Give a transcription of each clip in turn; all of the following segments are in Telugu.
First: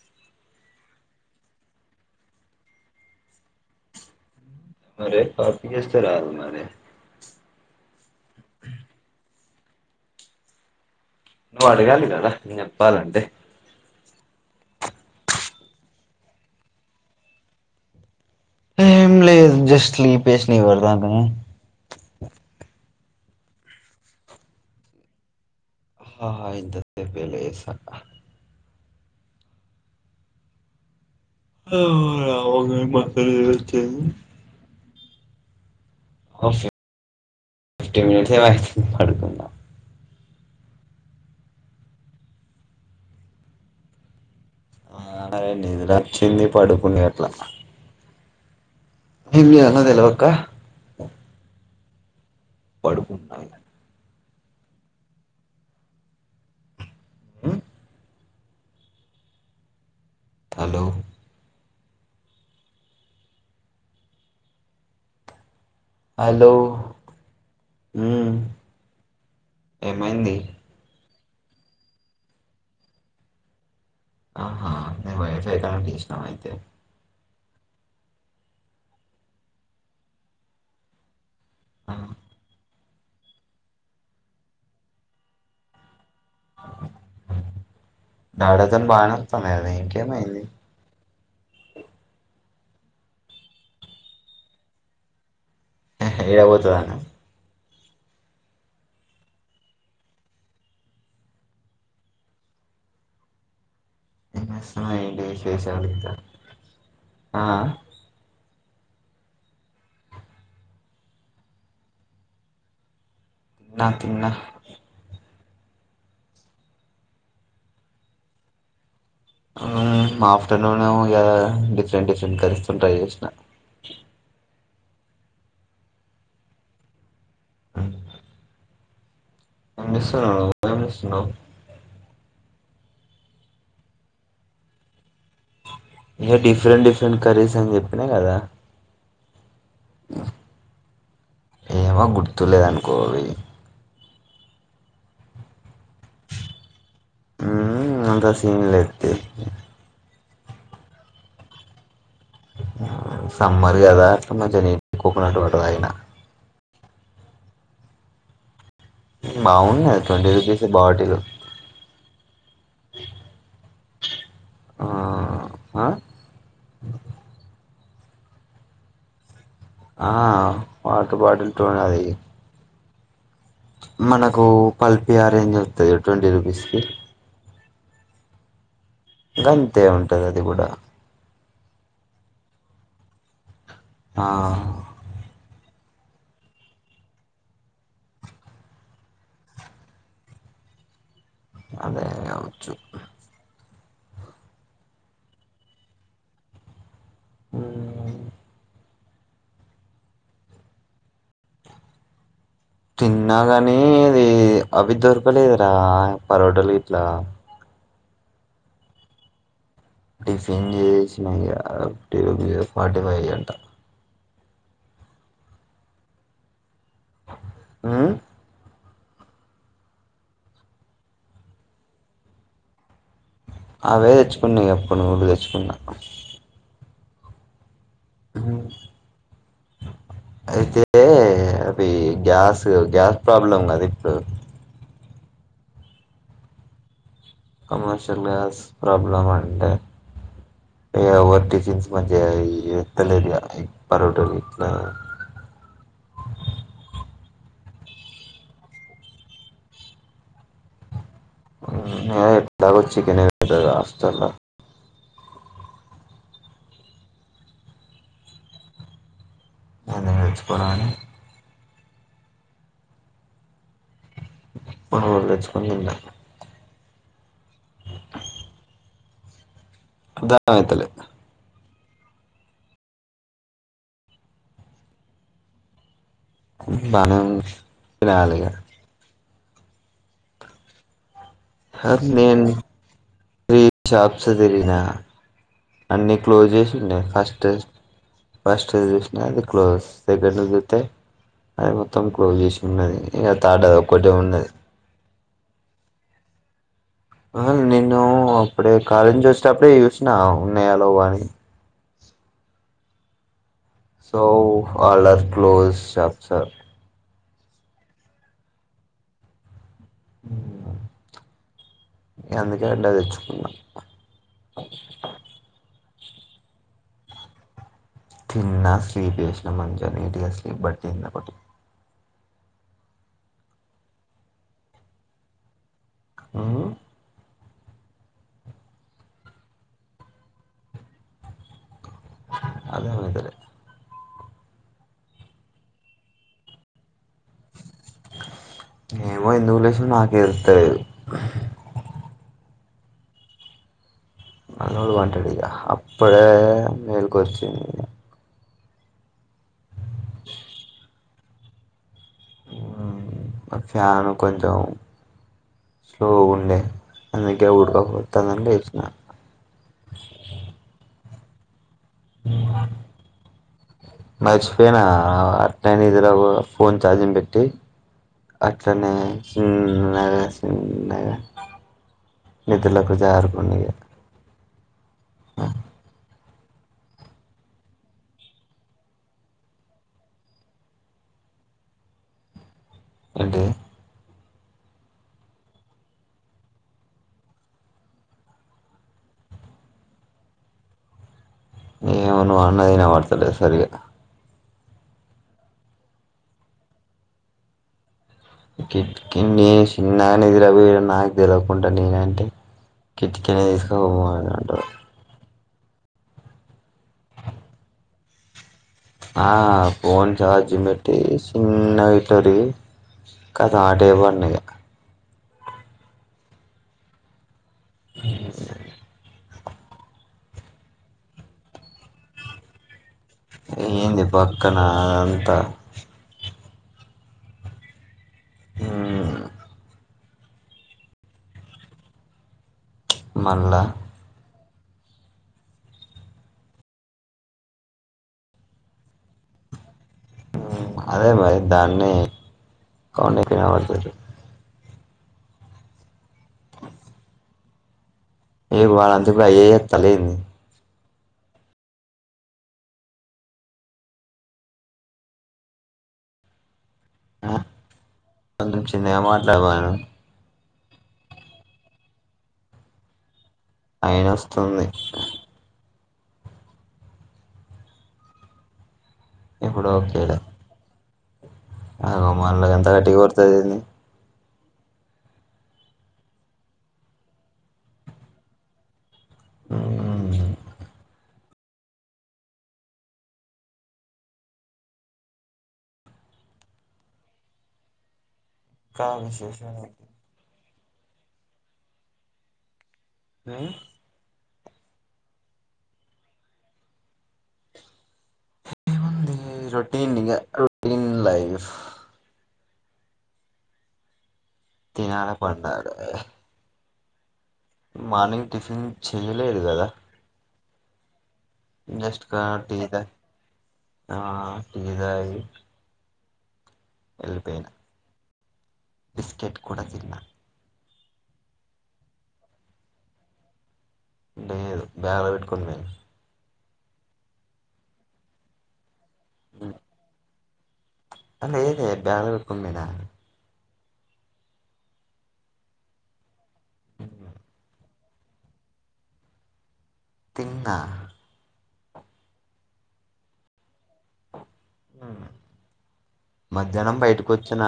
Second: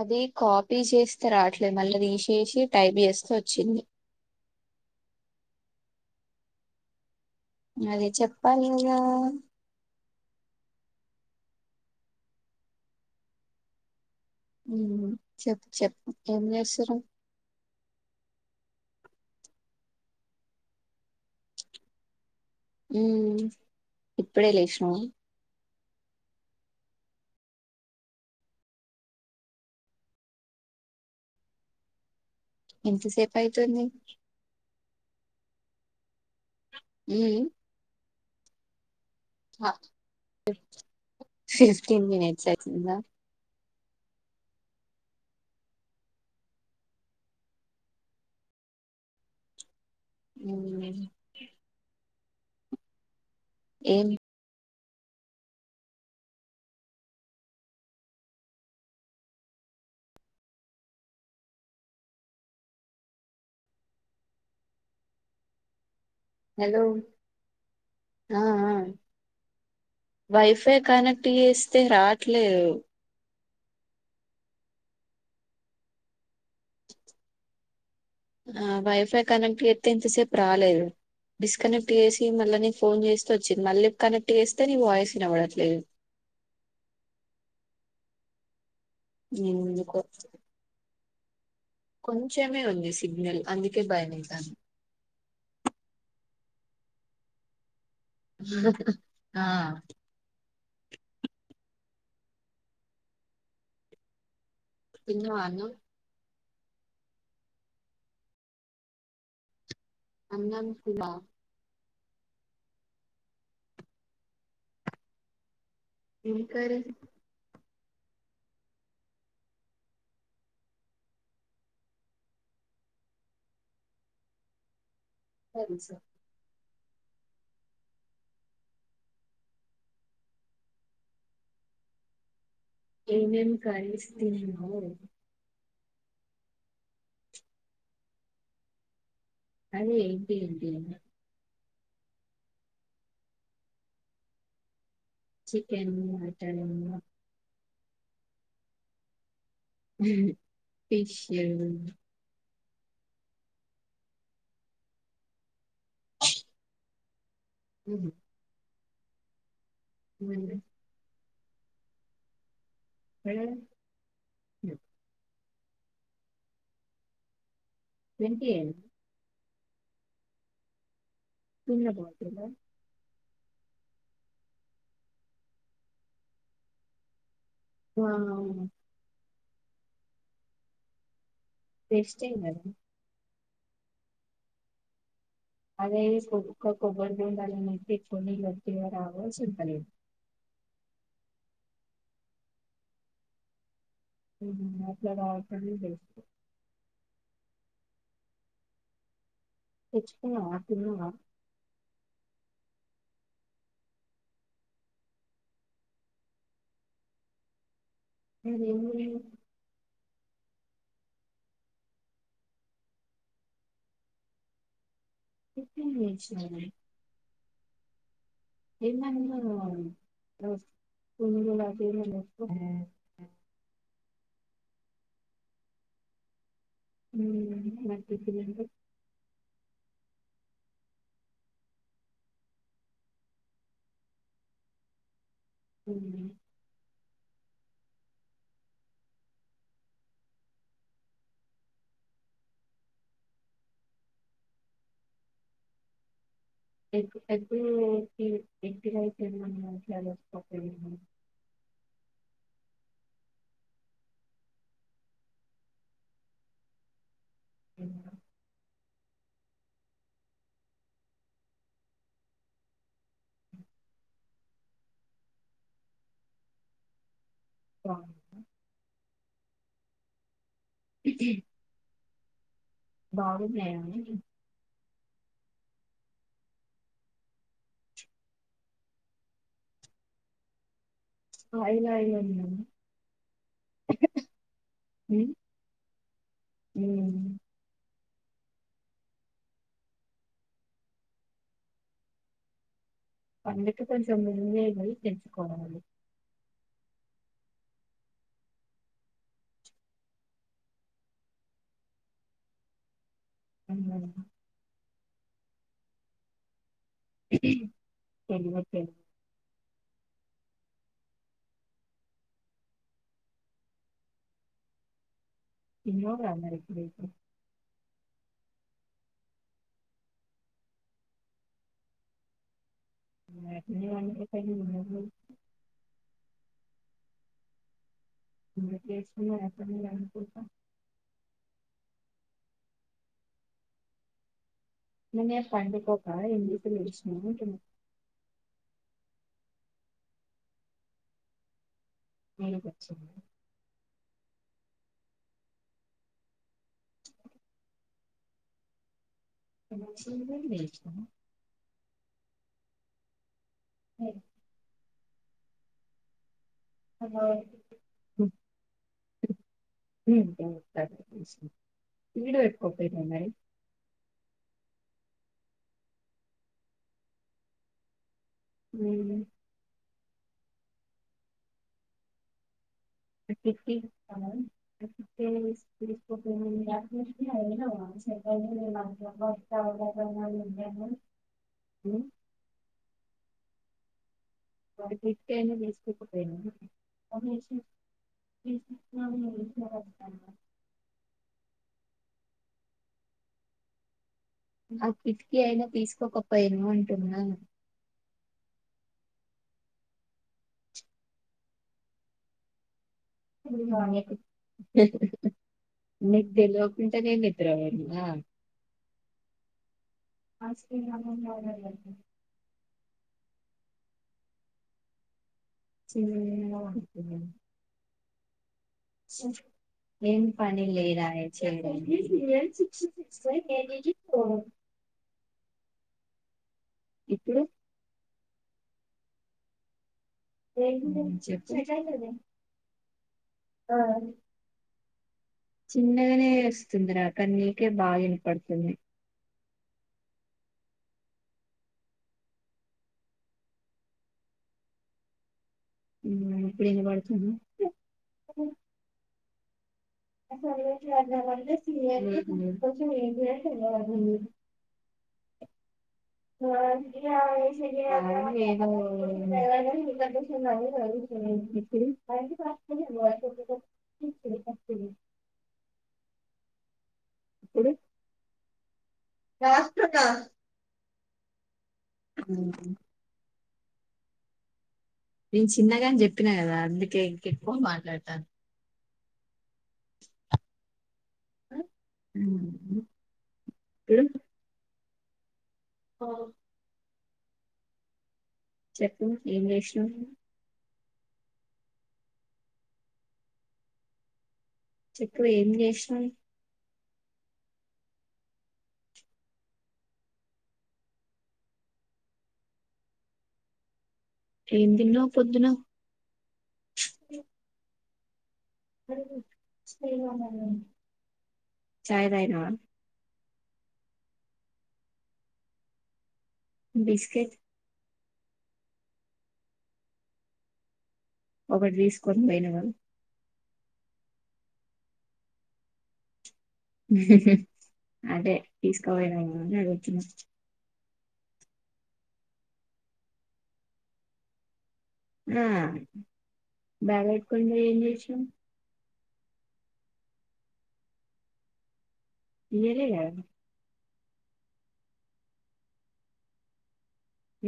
అది కాపీ చేస్తే రావట్లేదు మళ్ళీదీసేశీ టైప్ చేస్తే వచ్చింది మరే కాపీ చెస్తే రాల మరి అది చెప్పాలింగా నువ్వు అడగాలి కదా నేేను చెప్పాలంటే హుమ్ చెప్పు చెప్పు ఏం చేసుర్రు ఏం లేదు జస్ట్ స్లీప్ ఎసినా ఇప్పటిదంకనే హుమ్ ఇప్పుడే లేషినవా హా ఆయింతర్వతే పెళ్లి చేస్కంట ఓ అవును గాని మా అక్క ఎందుకు ఎంతసేపు అవుతుంది లేవట్లేదు ఔ సే హుమ్ హు యా హ ఫిఫ్టీన్ మినిట్స్ వచ్చిందా ఆడ నిదురచ్చింది పడుకున్న అట్లా హే మీ అన్న దెలువద్ మ్మ్ పడుకున్నా ఏం హలో హలో ఉమ్ ఆ ఆ ఏమైంది వైఫై కనెక్ట్ ట్ ఏస్తే రాట్లేదు ఆహా నీ వైఫై కి ఆన్ చేసినవా అయితే ఆ వైఫై కనెక్ట్ చేత్తే ఇంతసేపు రాలేదు డిస్కనెక్ట్ ఆ చేసి మళ్ళ నీ ఫోన్ చేస్తే వచ్చింది మళ్ళీ కనెక్ట్ చేస్తే నీ వాయిస్ వినబడట్లేదు. దావత్ బానే వత్తంది నేను గదే ఇంకేమైంది కొంచమే ఉంది సిగ్నల్ అందుకే భయమైతంది. ఎహే ఎడ పోతాదో అనా ఆ నిన్న స్లయిడ్ తిన్నవా అన్నం ఏసేశాడు ఇంత ఆ అన్నం ఫుల్లా తిన్నా తిన్నా ఏం కర్రీ ఆ మా ఆఫ్టర్నోన్ ఏమో డిఫ్రెంట్ డిఫ్రెంట్ కరీస్ తింటాయి [inaudible] కర్రీసా హ్ పంపిస్తున్నావా పంపిస్తున్న ఏమేం కర్రీస్ తిన్నవ్ ఇంక డిఫ్రెంట్ డిఫ్రెంట్ కర్రీస్ అని చెప్పినా కదా అదే ఏంటి ఏంటియీ ఏమో గుర్తులేదనుకో అవి చికెన్, మటన్ మ్ అంత సీన్ లేద్ తి హు పీచ్ లేదు సమ్మర్ కదా మంచిగా నీట్ కోకనట్ వాటర్ తాగిన హ్ హ్ మ్ బావుండ్ ట్వంటి రుపీసే బటీలు ఆ [inaudible] ఆ ట్వంటీ యేనా ఆ ఆ.. పా కు బాటిల్ టు అది మనకూ పల్పి ఆరేంజ్ వస్తది ట్వంటి రూపీస్కి, మనం గంతె ఉంటది, అది గుడా వేస్ట్ చెయ్యం గద ఆ మ్ అదై సుక్కకు, గొంతు నిండ ముద్దిచ్కొని, నీళ్లు వొగ్గెయ్ రావోయ్ సుక్కలి అదే అవ్వచ్చు. హు హుం నువ్ మాట్లడె అవసరం వేస్టు హుం ఆ తెచ్చుకున్నవ, తిన్నవ, తిన్న గానీ, అది అవి దొరకలేదురా పరోటలు యిట్ల! అది యేఊరు టిఫిన్ జేస్ నయ, టేబులియ్ ఫార్టీ ఫైవ్ అంట. టిఫిన్ జేస్ నయనా వూమ్ యేమన్స రోస్ట్ కూరలు జెయమని చెప్పు మె అవె తెచ్చుకున్నె గా యిప్పుడు, నువ్ తెచ్చుకున్న హుమ్ బాయ్ యిప్పుడేంటై. అయితే, అది గ్యాసు గ్యాస్ ప్రాబ్లం కద యిప్ డు. హుమ్ మ్ హు కమర్షియల్ గ్యాస్ ప్రాబ్లమ్ అంటె, యమజర్సి నీస్ పని జెయల్ యీరొ తెల్లేదెయ యిప్పరటి వరకు యింక. Egg, egg- steam egg rice తినమను, మసాలయేసుకోకుండ, ఆహ్ యీడ తాగొచ్చు గని యేదొ కదా దాస్తున హుమ్ -ఆహ ఆయన మెచ్ కోవాలి అని, మనం తెచ్చుకున్నంద. ఆ అగ్ దా అంతెలె హ బాగున్నాయాహ్ బానె ఉంది తినాలిగ ఆయిల్ సార్ ఆయిల్ నేన్ ఉన్నాయి త్రీ షాప్స్ తిరిగిన, అన్ని క్లోజ్ జేస్ ఉండె హాస్టల్స్ ఫస్ట్ ది జూసిన అది క్లోజ్. సెకండ్ ది జూతె అది మొత్తం క్లోజ్ జేస్ ఉన్నది. ఇగ థర్డ్ అది అందుకె ఒక్కటే కొంచెం ఉన్నది ముందె బొయ్ తెచ్ [inaudible] అహ నిన్ను అప్పుడె కాలేజెస్ నుంచెటపడే జూస్ నవ్, ఉన్నయ లేవ అని సో ఆ లెఫ్ట్ లో చేస్తార్ హు హుమ్మ్ [inaudible] హుమ్మ్ అందుకె అట్ల తెచ్చుకున్న యిన్యోర లైప్ [inaudible] తిన్న, స్లీప్ జేసిన మంతె, నీట్ గా స్లీప్ బట్టి తిన్న బటి నువ్ యెటుండె వాడివి స్టైలు నువ్వు ఆ [unintelligible] అదే [unintelligible] తినేస్ పండుకొక ఎందుకు ముగించాండి ఏమో ఎందుకులేసిందొ నాకే తెళ్తాది ప్రీ గా వచ్చింది అన్నోడు వాంటెడ్గా అప్పుడే మెల్కొవచ్చింది కోచింగ్ మీ ఇష్టము అ ఫ్యాను కొంచెం స్లో గా ఉండె అందుకే ఉడక పోత్తాందని తెచ్చిన [unintelligible] ఇడు పెట్టుకొకపొయినవా మరి మర్చిపోయినా అట్నే నీదిరా ఫోన్ ఛార్జింగ్ పెట్టి అట్లానే ఉమ్, మ్మ్ నాదస్ ఉన్నాయా [unintelligible] తెల్లపు జారుకుండే ఇగ [inaudible] ఊ అంటే ఒక కిట్టైన తిస్కుకొకపొయినవా [unintelligible] ఏమె నువ్వు అనంటున్నాది వినబడ్తలేదు సరిగా ఆ కిటికీ అయినా తీసుకోకపోయేను అంటున్నాను కిట్కీనే సిన్నానే ఎదిరబోయ నాకు తెలివకుండా నేనంటే కెట్కినే తీసుకొనిపోవాలని అంటావు నిద్ర లెకుంటే నిను నిద్ర పొయింటిన ఆహ ఫోన్ చార్జింగ్ పెట్టి సిన్నగా ఇట్ల తిరిగి కథా అటు వెళ్ళండియిగా చిన్నీ వాంటు జిమ్ [unintelligible] ఏం పని లేరాయచేయడం ఏంది పక్కన అదంతా ఇప్పుడు ఊ ఏంటి [unintelligible] మళ్ళా చిన్నగనే వస్తుంది రాక నీకే బాగ యిన్పడుతుంది అదే మరి దాన్ని కొన్ని కినబడుతరు ఇప్పుడు వినపడుతుందా ఏది వాడంతు రాయె తలీమ్ [unintelligible] ఆ కొంచెం చిన్నగా మాట్లాడమను య ఏదో [unintelligible] ఆయన వస్తుంది ఇప్పుడు ఇప్పుడు డాక్టర్ కా ఆమలా ఎంత గట్టిగా పడతదెంది నేను చిన్నగా అని చెప్పినా కదా అందుకే ఇంకెక్కువ మాట్లాడతాను ఉమ్ ఆ ఉ ఉమ్ ఓ చెప్పు ఏం విశేషాలు జేస్నావ్ హ్మ్ చెప్పు ఏం జేసినవ్ ఎముంది రొటీన్ ఇగ రొటీన్ లైఫ్ ఏం తిన్నవ్ తినాలే పొద్దున పండాలే మార్నింగ్ టిఫిన్ చెయ్యలేదు కదా జెస్ట్ చాయ్ కా తాగినవా టీ దే ఆ టీదాగి బిస్కెట్ బిస్కెట్ కూడా తిన్నా ఒకటి తీసుకొని బోయినవా లేదు బ్యాగ్లో పెట్టుకుని పోయినా అదే తీసకపోయినవేమో అని అడుగుతున్నా అ లేదే బ్యాగ్లో పెట్టుకుని పోయినా మ్మ్ బ్యాగ్లో వెట్టుకపోయ్ ఏం జేస్నవ్ తిన్నా ఈయలేకడ్ మధ్యాహ్నం బయటి ఓచ్చిన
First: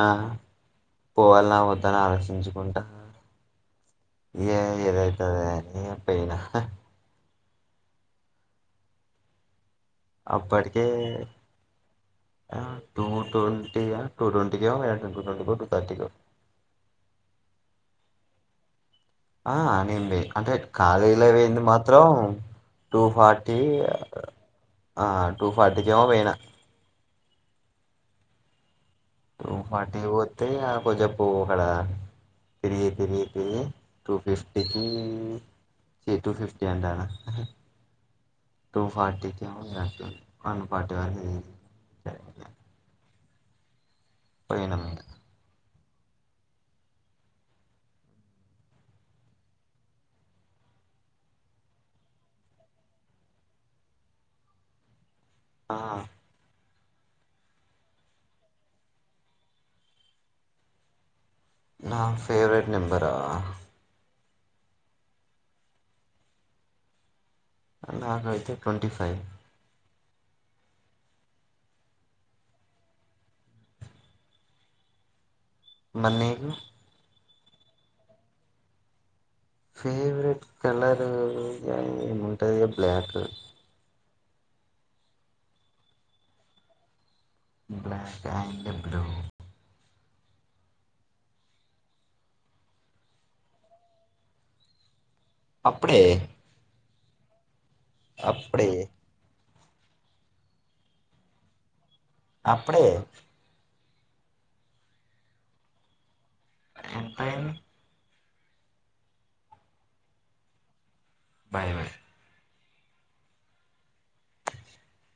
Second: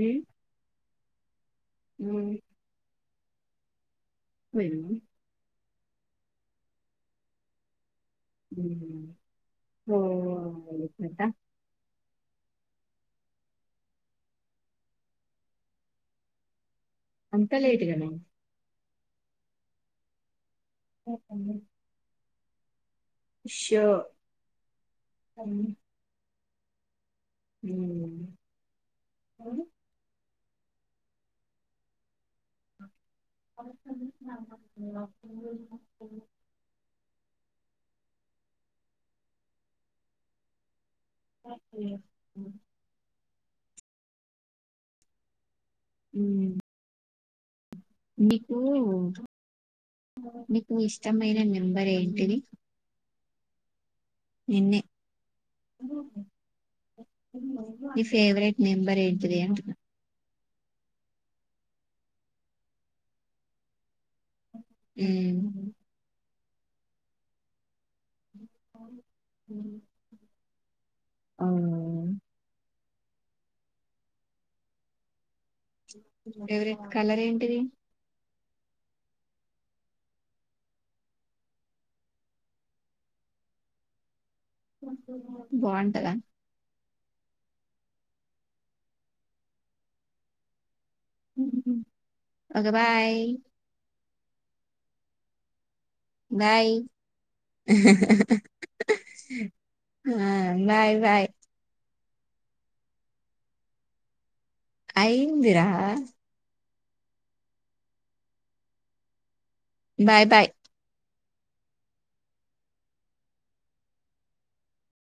పోవాల నా వద్దని ఉమ్ ఆలోచించుకుంటా ఏ పోయినవా ఏదైతే అది అయింది న అప్పయినా ఉమ్ ఓ అప్పటికే కదా టు ట్వంటీ య టు ట్వంటీ కో టు థర్టీ కో అంతా లేట్ గాన ఆ అనింది అంటే కాలిలో వెేంది మాత్రం టూ ఫార్టీ షో ఆ టూ ఉమ్ ఫార్టీ కి ఏమో పోయినా ఉ టు ఫార్టీ కి ఏమో పోతే తెయపు చెప్పు ఒక్కడ ఇది తిరిగి తిరిగి టు ఫిఫ్టీ కి చి టు ఫిఫ్టీ అంటానా టూ ఫార్టీ కి ఏమో సరే పోయినం ఇగ ఉ మీకు నీకు ఇష్టమైన నెంబర్ ఏంటిది నిన్నే ఆ మీ ఫేవరెట్ నెంబర్ ఏంటిది అంటున్నా నా ఫేవరెట్ నెంబరా ఊ నా టు ట్వంటీ ఫైవ్ అ మరి నీకు ఫేవరెట్ కలర్ ఏంటి త్రి ఫేవరెట్ కలరు ఏముంటది ఇగ బ్లాక్ బాగుంటదా black and blue okay bye అప్పుడే బాయ్ అప్పుడే ఆ బాయ్ బాయ్ అప్పుడే ఐందిరా ఎంతయిం బాయ్ బాయ్ బాయ్ బాయ్ [inaudible]